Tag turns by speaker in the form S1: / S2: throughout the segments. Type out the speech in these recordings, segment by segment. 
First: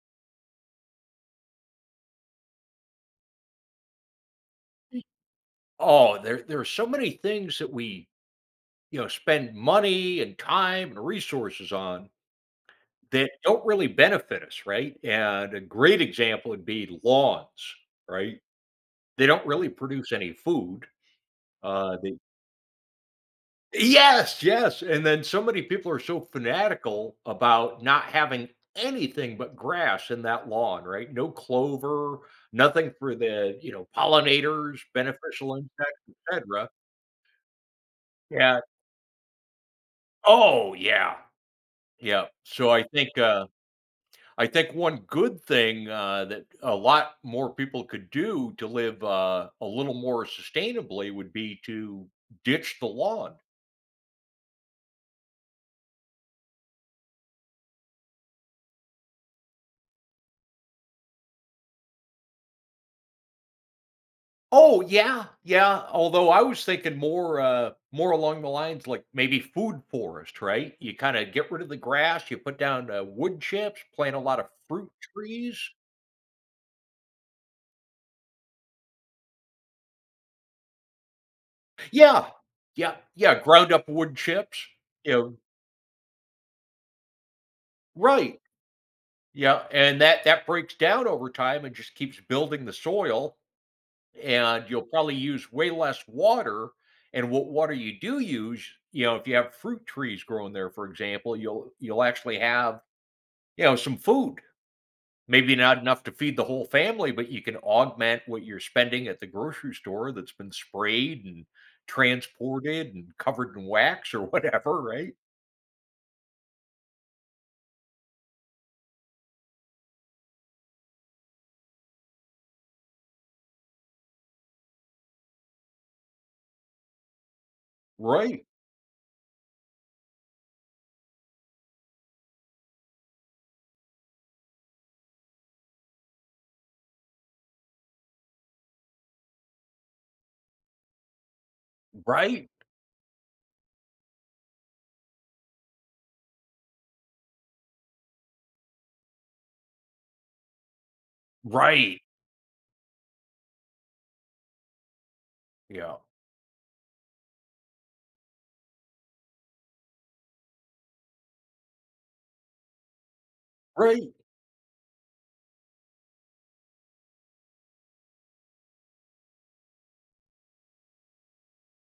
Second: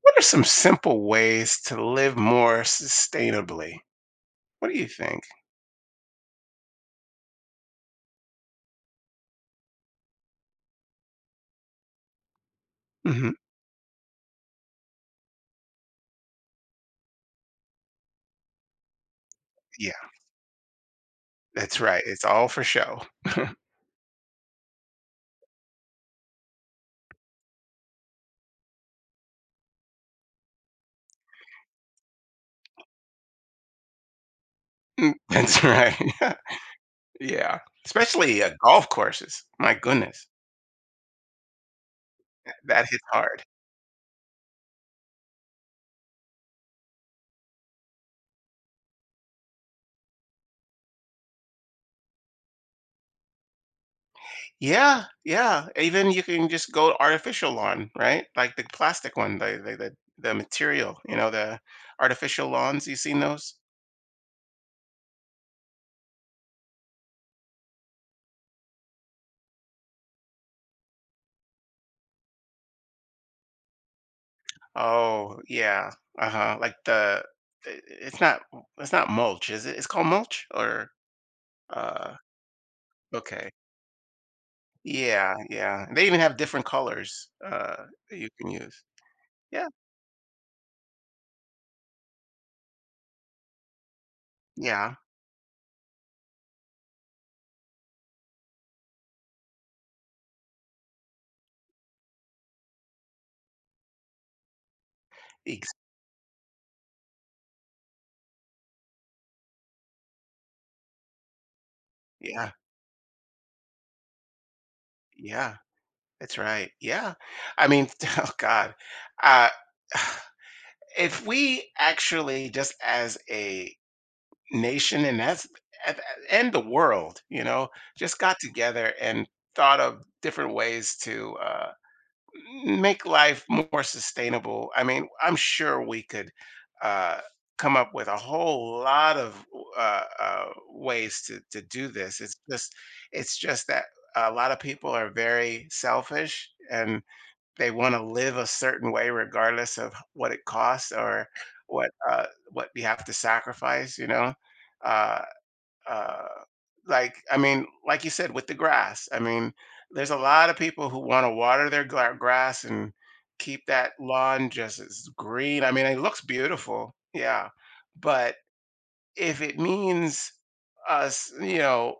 S1: What are some simple ways to live more sustainably? What do you think?
S2: Oh, there are so many things that we, you know, spend money and time and resources on
S1: Mhm.
S2: that don't really benefit us, right? And a great example would be lawns, right? They don't really
S1: Yeah,
S2: produce any food.
S1: that's
S2: Uh,
S1: right.
S2: they,
S1: It's all for show.
S2: yes, yes. And then so many people are so fanatical about not having anything but grass in that lawn, right? No clover, nothing for the, you know, pollinators,
S1: Mm,
S2: beneficial
S1: that's
S2: insects,
S1: right.
S2: etc.
S1: Yeah. Especially
S2: Yeah.
S1: golf courses. My goodness,
S2: Oh, yeah. Yeah, so I
S1: that hits
S2: think,
S1: hard.
S2: uh I think one good thing, that a lot more people could do to live, a little more sustainably would be to ditch the lawn.
S1: Yeah, yeah. Even you can just go artificial lawn, right? Like the plastic one, the material, you know, the artificial lawns. You seen those?
S2: Oh, yeah, yeah, although I was thinking more, more along the lines like maybe food forest, right? You kinda get rid of the grass, you put down, wood chips, plant a lot of fruit
S1: Oh,
S2: trees.
S1: yeah. Uh-huh. Like the- it's not it's not mulch, is it? It's called mulch or uh
S2: Yeah, yeah,
S1: okay.
S2: ground up wood chips, you
S1: Yeah,
S2: know
S1: yeah. They even have different colors, that you
S2: Right.
S1: can use.
S2: Yeah,
S1: Yeah,
S2: and that breaks down over time and just keeps building the soil, and you'll
S1: yeah.
S2: probably use way less water, and what water you do use, you know, if you have fruit trees growing there, for example, you'll actually have, you know, some food. Maybe
S1: Ex
S2: not enough to feed the whole family, but you can augment what you're spending at the grocery store that's been sprayed and
S1: yeah,
S2: transported and covered in wax or whatever, right?
S1: yeah. That's right. Yeah. I mean, oh god. Uh, if we actually, just as a nation and as a and the world, you know, just got
S2: Right.
S1: together and thought of different ways to, make life more sustainable. I mean, I'm sure we could uh, come up with a whole lot of ways to do this.
S2: Right.
S1: It's just that a lot of people are very selfish and they want to live a certain way regardless of what it costs or what
S2: Right.
S1: uh, what you have to sacrifice. You know. Uh,
S2: Yeah.
S1: uh, like I mean, like you said, with the grass. I mean, there's a lot of people who want to water their grass and keep that
S2: Right.
S1: lawn just as green. I mean, it looks beautiful, yeah, but if it means us, you know,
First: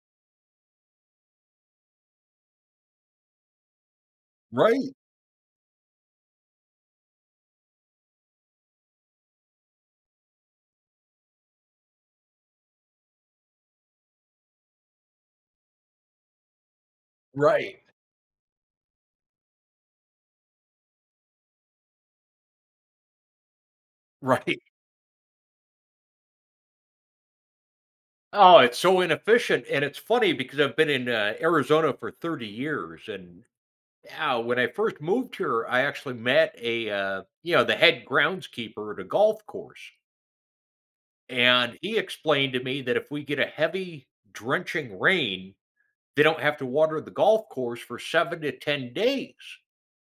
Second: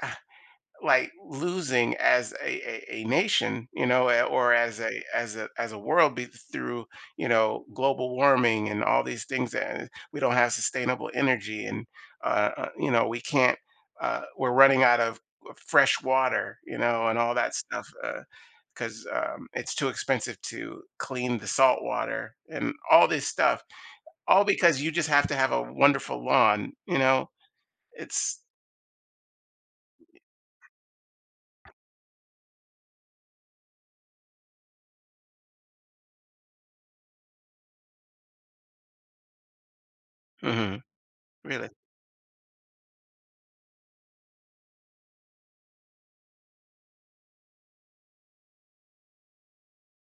S1: like losing as a nation, you know, or as
S2: Right.
S1: a world be through, you know, global warming and all these things that, we don't have sustainable energy and you know, we can't we're running out of fresh water, you know, and all that
S2: Right.
S1: stuff because, it's too expensive to clean the salt water and all this stuff, all
S2: Right.
S1: because you just have to have a wonderful lawn, you know. It's
S2: Oh, it's so inefficient, and it's funny because I've been in, Arizona for 30 years, and, yeah, when I first moved here, I actually met a, you know, the head groundskeeper at a golf course,
S1: mhm, really,
S2: and he explained to me that if we get a heavy, drenching rain, they don't have to water the golf course for 7 to 10 days,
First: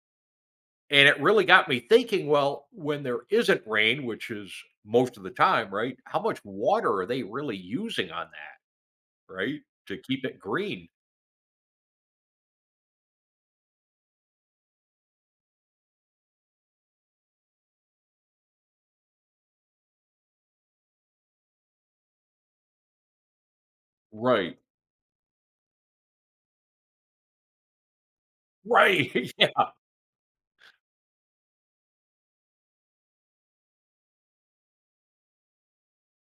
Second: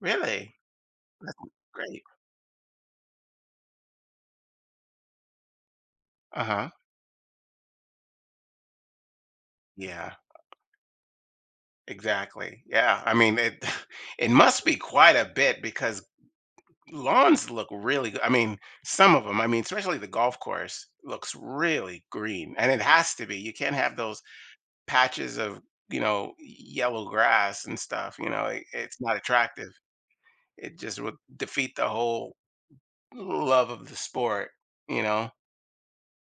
S1: really.
S2: and it
S1: That's
S2: really got me
S1: great.
S2: thinking, well, when there isn't rain, which is most of the time, right, how much
S1: Uh-huh.
S2: water are they really using on that, right, to
S1: Yeah,
S2: keep it green?
S1: exactly. Yeah, I mean, it it must be quite a bit because lawns look really good. I mean, some of them, I mean, especially the golf course looks really green, and it has to be. You can't have those
S2: Right.
S1: patches of, you know, yellow grass and stuff, you know, it, it's not
S2: Right, yeah,
S1: attractive. It just would defeat the whole love of the sport, you know.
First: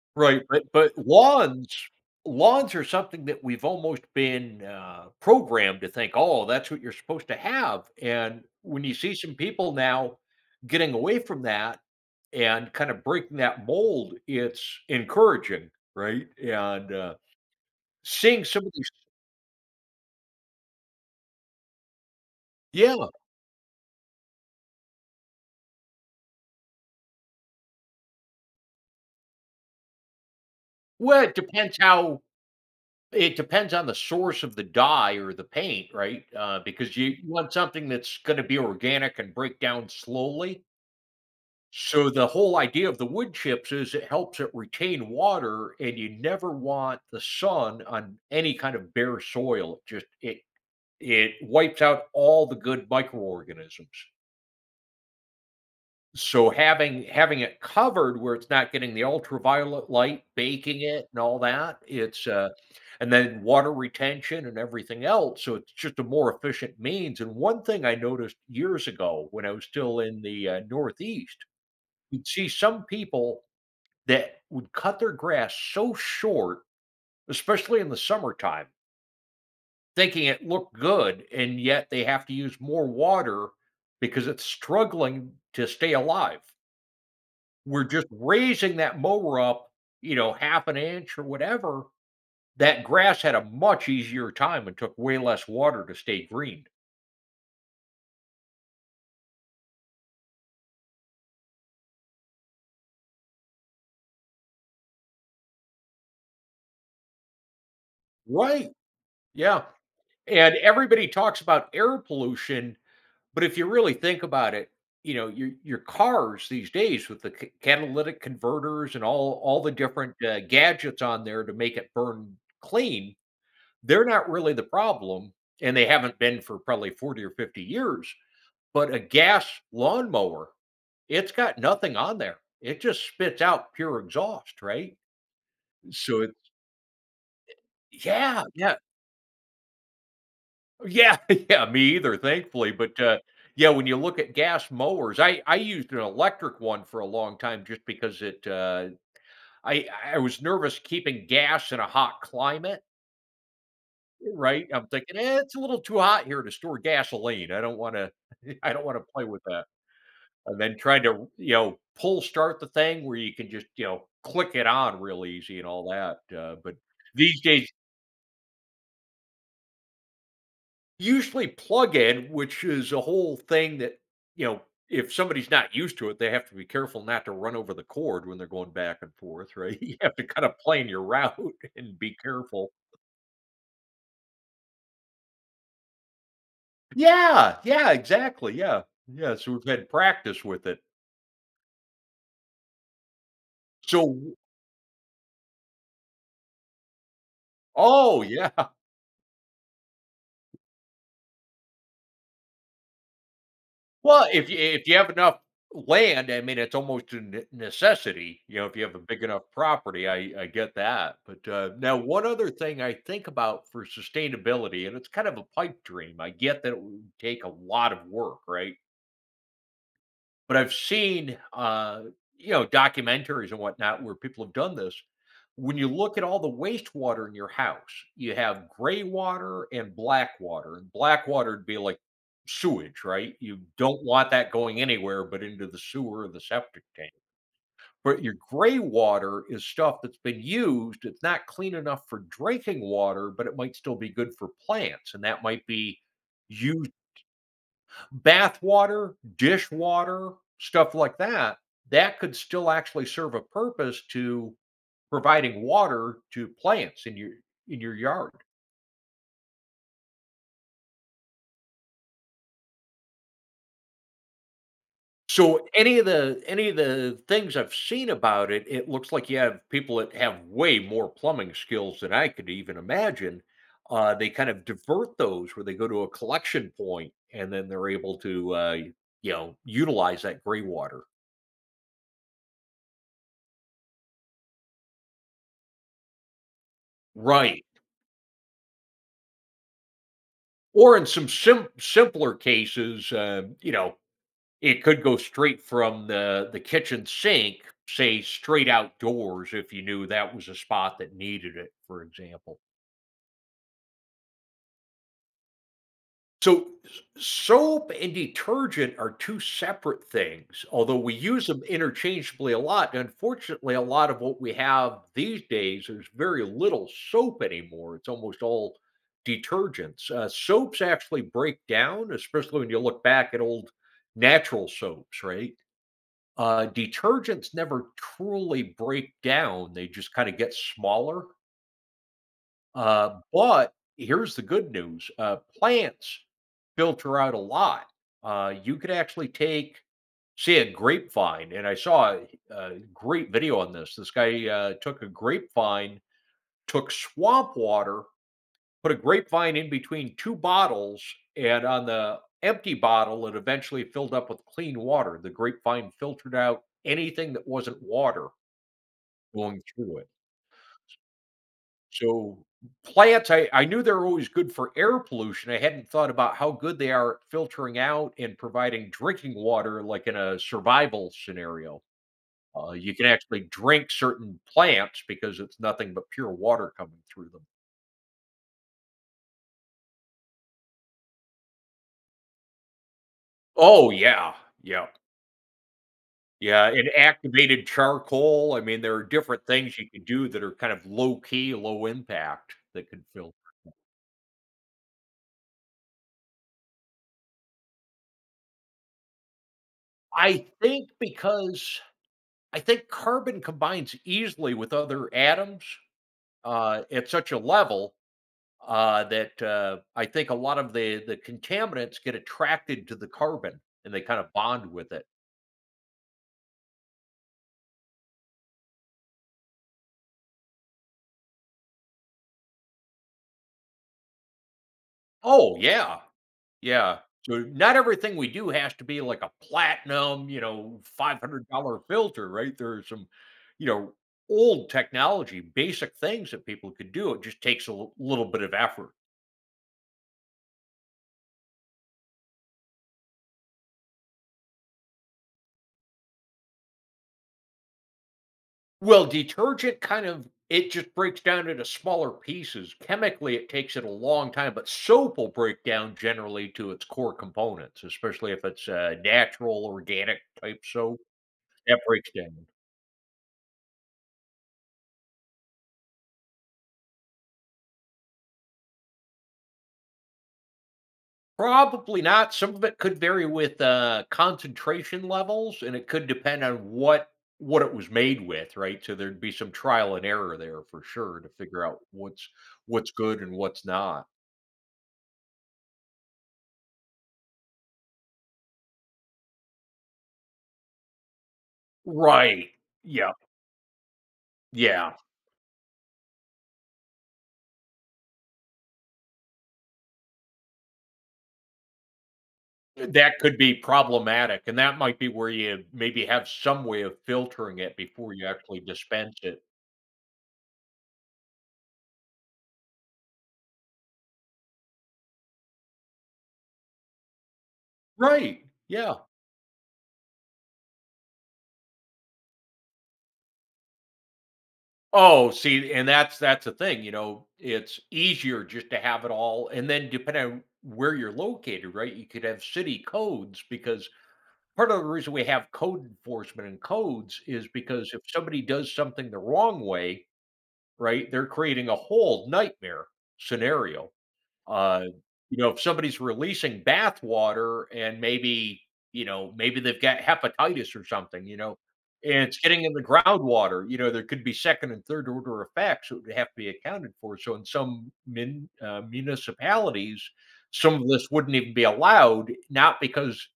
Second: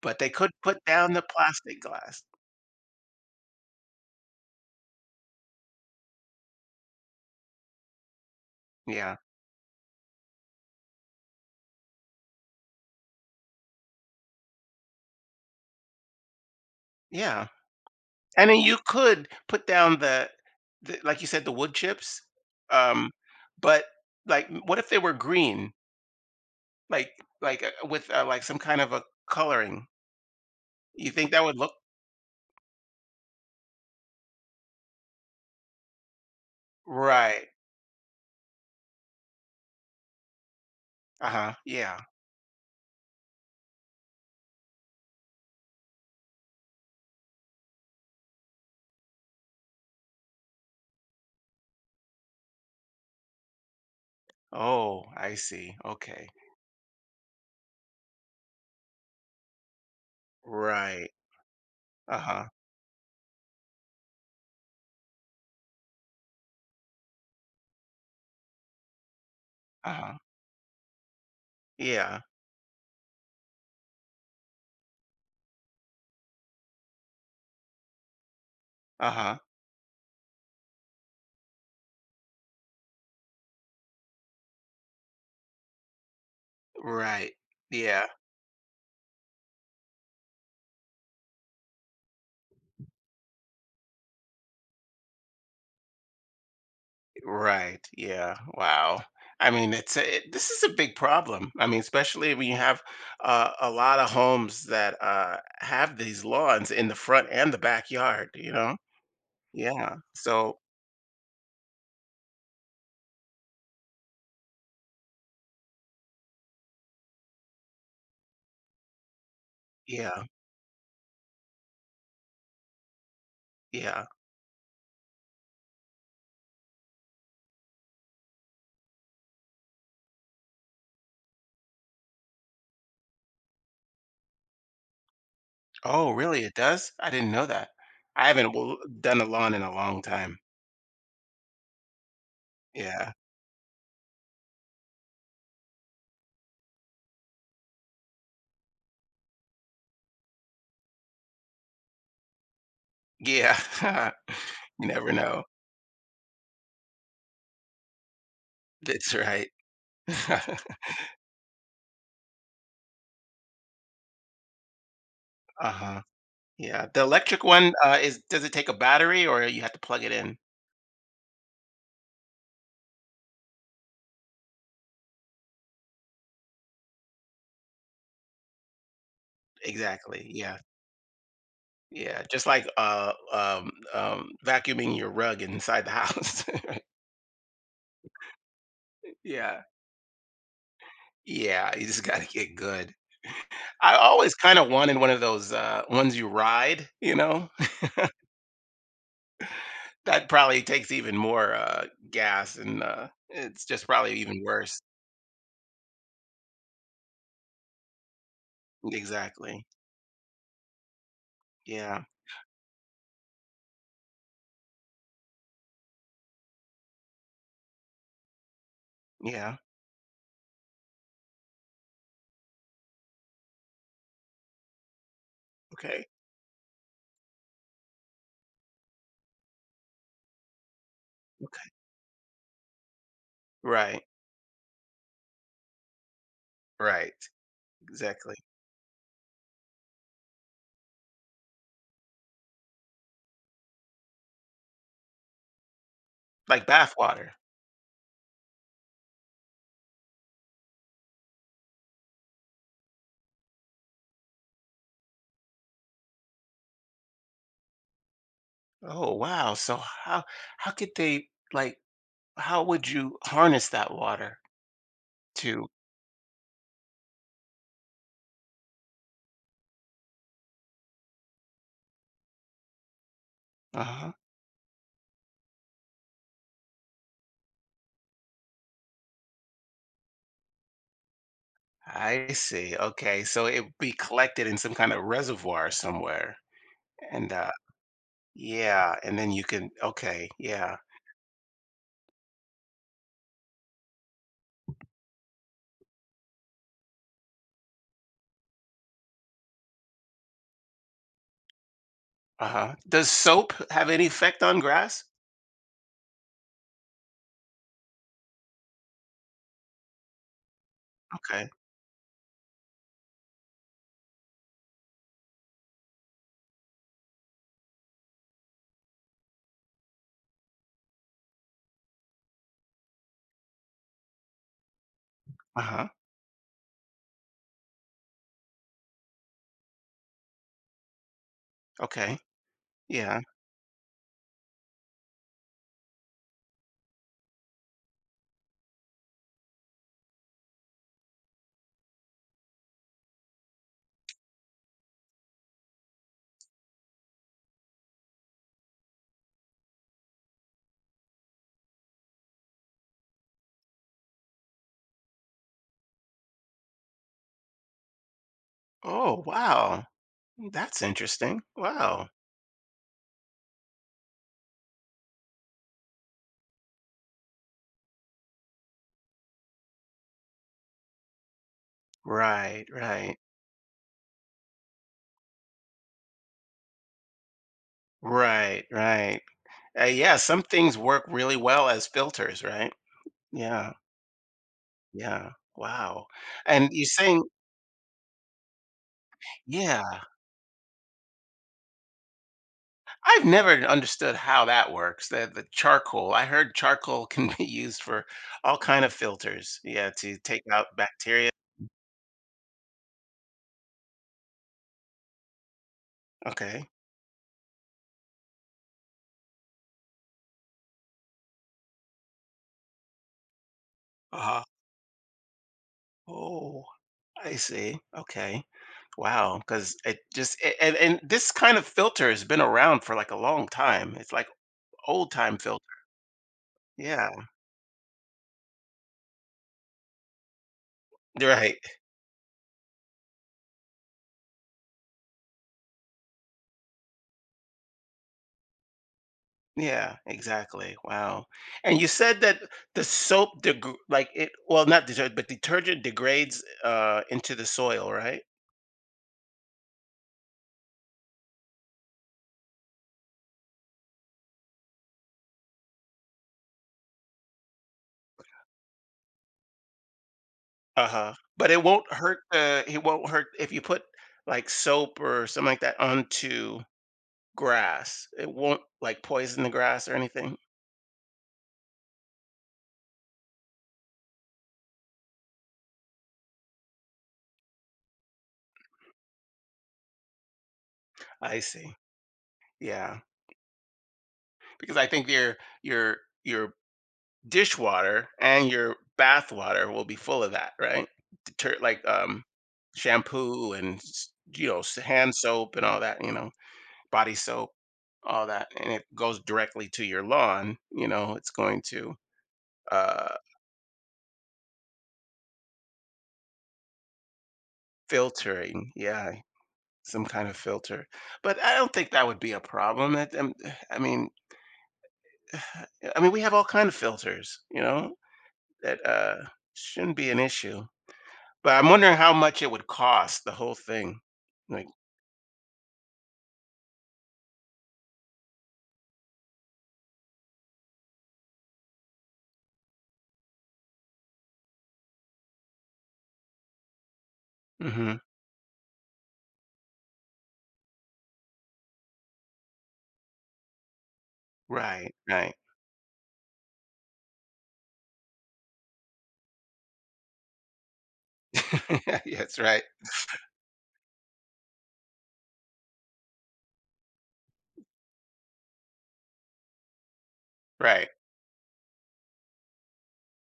S1: But they
S2: right,
S1: could
S2: but
S1: put
S2: but
S1: down the plastic
S2: lawns
S1: glass.
S2: lawns are something that we've almost been, programmed to think, "Oh, that's what you're supposed to have," and when you see
S1: Yeah.
S2: some people now getting away from that and kinda breaking that mold, it's encouraging, right? And,
S1: Yeah,
S2: seeing
S1: and then
S2: some of
S1: you
S2: these.
S1: could put down the like you said, the wood chips,
S2: Yeah,
S1: um, but, like, what if they were green? Like like, with, like, some kind of a coloring? You
S2: well,
S1: think
S2: it
S1: that would look
S2: depends how it depends on the source of the dye or the paint, right? Because you
S1: right.
S2: want something that's gonna be organic and break down slowly.
S1: Uh-huh, yeah.
S2: So the whole idea of the wood chips is it helps it retain water, and you never want the sun on any kind of bare soil. It just it it wipes out all the good microorganisms.
S1: Oh, I see, okay.
S2: So having it covered where it's not getting the ultraviolet light, baking it
S1: Right.
S2: and all that, it's
S1: Uh-huh,
S2: and then water retention and everything else. So it's just a more efficient means. And one thing I noticed years ago when I was still
S1: uh-huh.
S2: in the Northeast,
S1: Yeah.
S2: you'd see some people that would cut their grass so short, especially in the summertime,
S1: Uh-huh.
S2: thinking it looked good, and yet they have to use more water because it's struggling to stay alive.
S1: Right.
S2: We're
S1: Yeah.
S2: just raising that mower up, you know, half an inch or whatever. That grass had a much easier time and took way less water to stay green.
S1: Right. Yeah. Wow. I mean, it's a, it, this is a big problem. I mean, especially when you have, a lot of homes that, have these lawns in the front and the backyard. You
S2: Right.
S1: know.
S2: Yeah.
S1: Yeah.
S2: And
S1: So
S2: everybody talks about air pollution. But if you really think about it, you know, your cars these days with the catalytic converters and all the different
S1: yeah,
S2: gadgets on there to make it burn clean, they're
S1: yeah.
S2: not really the problem, and they haven't been for probably 40 or 50 years. But a gas lawnmower, it's got nothing on there. It just spits out pure exhaust, right?
S1: Oh,
S2: So it's
S1: really? It does? I didn't know that. I
S2: yeah,
S1: haven't w-
S2: yeah.
S1: done a lawn in a long time.
S2: Yeah, yeah, me either, thankfully, but,
S1: Yeah.
S2: yeah, when you look at gas mowers, I used an electric one for a long time just because it, I I was nervous keeping gas in a hot climate,
S1: Yeah.
S2: right?
S1: you
S2: I'm
S1: never
S2: thinking, "Eh,
S1: know.
S2: it's a little too hot here to store gasoline. I don't wanna I don't wanna
S1: That's
S2: play with
S1: right.
S2: that." And then trying to, you know, pull start the thing where you can just, you know, click it on real easy and
S1: uh
S2: all
S1: huh.
S2: that, but
S1: Yeah. The
S2: these
S1: electric
S2: days,
S1: one is. Does it take a battery or you have to plug it in?
S2: usually plug-in, which is a whole thing that, you know, if somebody's not used to it, they have to be careful not to run over the cord when they're going back and forth, right? You have to
S1: Exactly.
S2: kind of
S1: Yeah.
S2: plan your route and be
S1: Yeah, just like,
S2: careful.
S1: vacuuming your rug inside the house.
S2: Yeah, yeah, exactly, yeah. Yeah, so
S1: Yeah.
S2: we've had practice with it.
S1: Yeah, you just gotta get good. I
S2: So.
S1: always kinda wanted one of those, ones you ride, you know?
S2: Oh, yeah.
S1: That probably takes even more, gas and, it's just probably
S2: Well,
S1: even
S2: if you
S1: worse.
S2: if you have enough land, I mean, it's almost a ne necessity, you know, if you have a big enough
S1: Exactly.
S2: property, I get that, but, now
S1: Yeah,
S2: one other thing I think about for sustainability, and it's kind of a pipe dream, I get that it would take a lot of work, right?
S1: yeah,
S2: But I've seen, you know, documentaries and whatnot where people have done this. When you
S1: okay,
S2: look at all the wastewater in your house, you have gray water and black water. And black water would
S1: okay.
S2: be like sewage, right? You
S1: Right,
S2: don't want that going anywhere but into the sewer or the septic
S1: right,
S2: tank. But
S1: exactly.
S2: your gray water is stuff that's been used. It's not clean enough for drinking water, but it might still be good for plants. And that might be
S1: Like
S2: used
S1: bath water.
S2: bath water, dish water, stuff like that, that could still actually serve a purpose to providing water to plants in your yard.
S1: Oh, wow, so how could they, like, how would you harness that water
S2: So
S1: to
S2: any of the things I've seen about it, it looks like you have people that have way more plumbing skills than I could even imagine.
S1: uh-huh.
S2: They kind of divert those where they go to a collection point, and then they're able to you know, utilize that gray water.
S1: I see. Okay, so it would be collected in some kind of reservoir somewhere. And
S2: Right.
S1: yeah, and then you can okay, yeah.
S2: Or in some simpler cases, you know, it could go straight from the kitchen sink, say, straight outdoors if you knew that was a spot that needed it, for example.
S1: Uh-huh. Does soap have any effect on grass?
S2: So, soap and detergent are 2 separate things, although we use
S1: Okay.
S2: them interchangeably a lot. Unfortunately, a lot of what we have these days, there's very little soap anymore. It's almost all detergents. Soaps actually break down, especially when you look back at old natural soaps, right?
S1: Uh-huh.
S2: Detergents never truly break down. They just kinda get smaller.
S1: Okay. Yeah.
S2: But here's the good news, plants filter out a lot. You could actually take, say, a grapevine, and I saw a great video on this. This guy took a grapevine, took swamp water, put a grapevine in between two bottles, and on the empty bottle, it eventually filled up with clean water. The grapevine filtered out anything that wasn't water
S1: Oh,
S2: going
S1: wow.
S2: through it.
S1: That's interesting. Wow.
S2: So, plants, I knew they are always good for air pollution, I hadn't thought about how good they are at filtering out and providing drinking water, like, in a survival scenario.
S1: Right,
S2: You can
S1: right.
S2: actually drink certain plants because it's nothing but pure water coming through them.
S1: Right, right. Yeah, some things work really well as filters, right? Yeah.
S2: Oh, yeah. Yeah.
S1: Yeah. Wow. And
S2: Yeah,
S1: you're
S2: and
S1: saying,
S2: activated charcoal, I mean, there are different things
S1: yeah,
S2: you can do that are kind of low key, low impact that could
S1: I've
S2: fill.
S1: never understood how that works. The charcoal. I heard charcoal can be used for all kind of filters. Yeah, to take
S2: I
S1: out
S2: think
S1: bacteria.
S2: because I think carbon combines easily with other atoms,
S1: Okay.
S2: at such a level that I think a lot of the contaminants get attracted to the carbon and they kind of
S1: Uh-huh.
S2: bond with it.
S1: Oh, I see. Okay. Wow. Because it just and this kind of filter has been around for like a long time. It's like old time
S2: Oh
S1: filter.
S2: yeah, yeah.
S1: Yeah.
S2: So not everything we do has to be like a platinum, you know, five hundred
S1: Right.
S2: dollar filter, right? There are some, you know, old technology, basic things that people could do. It just takes a little bit of effort.
S1: Yeah. Exactly. Wow. And you said that the soap, like it, well, not detergent, but detergent degrades into the soil, right?
S2: Well, detergent kind of it just breaks down into smaller pieces. Chemically, it takes it a long time, but soap will break down generally to its core components, especially if it's natural, organic type soap.
S1: Uh-huh, but it
S2: That
S1: won't
S2: breaks
S1: hurt
S2: down.
S1: the it won't hurt if you put, like, soap or something like that onto grass, it won't, like, poison the grass or anything?
S2: Probably not. Some of it could vary with concentration levels, and it could depend on what it was made with, right? So there'd be some trial and error there for sure to
S1: I
S2: figure
S1: see.
S2: out what's
S1: Yeah,
S2: good and what's not.
S1: because I think your your dishwater and your bath water will be full of that, right? Deter like,
S2: Right. Yeah.
S1: shampoo and s you know, s
S2: Yeah.
S1: hand soap and all that, you know, body soap, all that, and it goes directly to your lawn, you know, it's going to, uh
S2: That could be problematic, and that might be where you maybe have some way of filtering it before you actually
S1: filtering, yeah.
S2: dispense it.
S1: Some kind of filter. But I don't think that would be a problem. That I mean, I mean, we have all kind of filters, you know,
S2: Right.
S1: that,
S2: Yeah.
S1: shouldn't be an issue. But I'm wondering how much it would cost the whole thing. Like,
S2: Oh, see, and that's the thing, you know, it's easier just to have it all and then depending on where you're located, right? You could have city codes because part of the reason we have code enforcement and codes is because
S1: hmm
S2: if somebody does something the wrong way, right, they're creating a whole nightmare scenario. Uh,
S1: right, right.
S2: you know, if somebody's releasing bath water and maybe, you know, maybe they've got hepatitis or something, you know, and
S1: yes,
S2: it's
S1: right,
S2: getting in the groundwater, you know, there could be second and third order effects that would have to be accounted for. So in some municipalities, some of
S1: right.
S2: this wouldn't even be allowed, not because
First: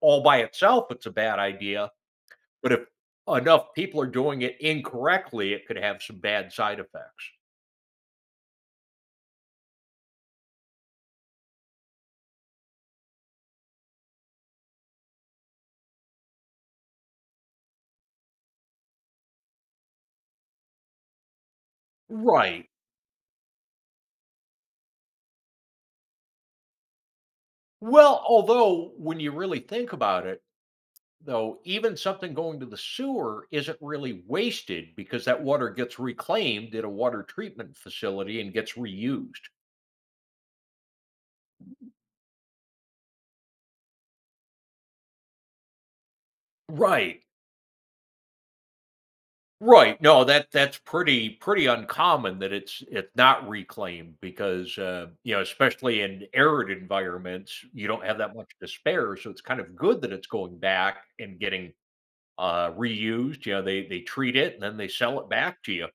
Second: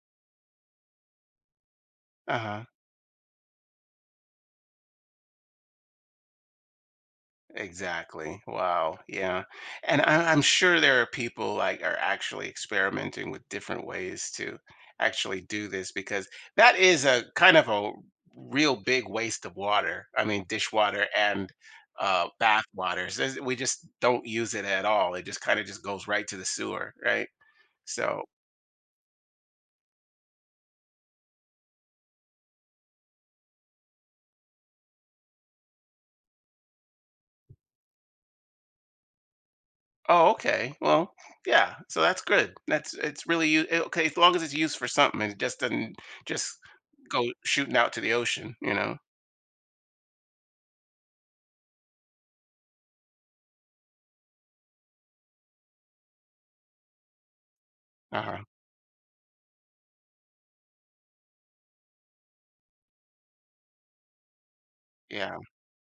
S2: all by itself it's a bad idea,
S1: Uh huh.
S2: but if enough people are doing it incorrectly, it could have some bad side effects.
S1: Exactly. Wow. Yeah. And I'm sure there are people like are actually experimenting with different ways to actually do this because that is a kind of a real big waste of water. I mean, dishwater and, bath
S2: Right.
S1: waters. There's- we just don't use it at all. It just kind of just goes right to the sewer, right? So,
S2: Well, although when you really think about it, though, even something going to the sewer isn't really wasted because that water gets reclaimed at a water treatment facility and gets reused.
S1: oh, okay. Well, yeah. So that's good. That's it's really okay, as long as it's used for something. It just doesn't just
S2: Right.
S1: go shooting out to the ocean, you know.
S2: Right. No, that that's pretty uncommon that it's not reclaimed because you know, especially in arid environments, you don't have that
S1: Uh-huh.
S2: much to spare. So it's kind of good that it's going back and getting reused. You know, they treat it and then they sell it
S1: Yeah.
S2: back to you.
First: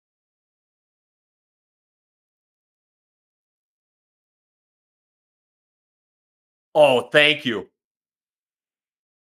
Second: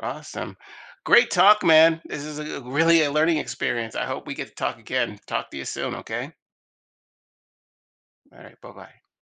S1: Awesome. Great talk, man. This is a really a learning experience. I hope we get to talk again. Talk to you soon, okay?
S2: Oh, thank you.
S1: All right. Bye-bye.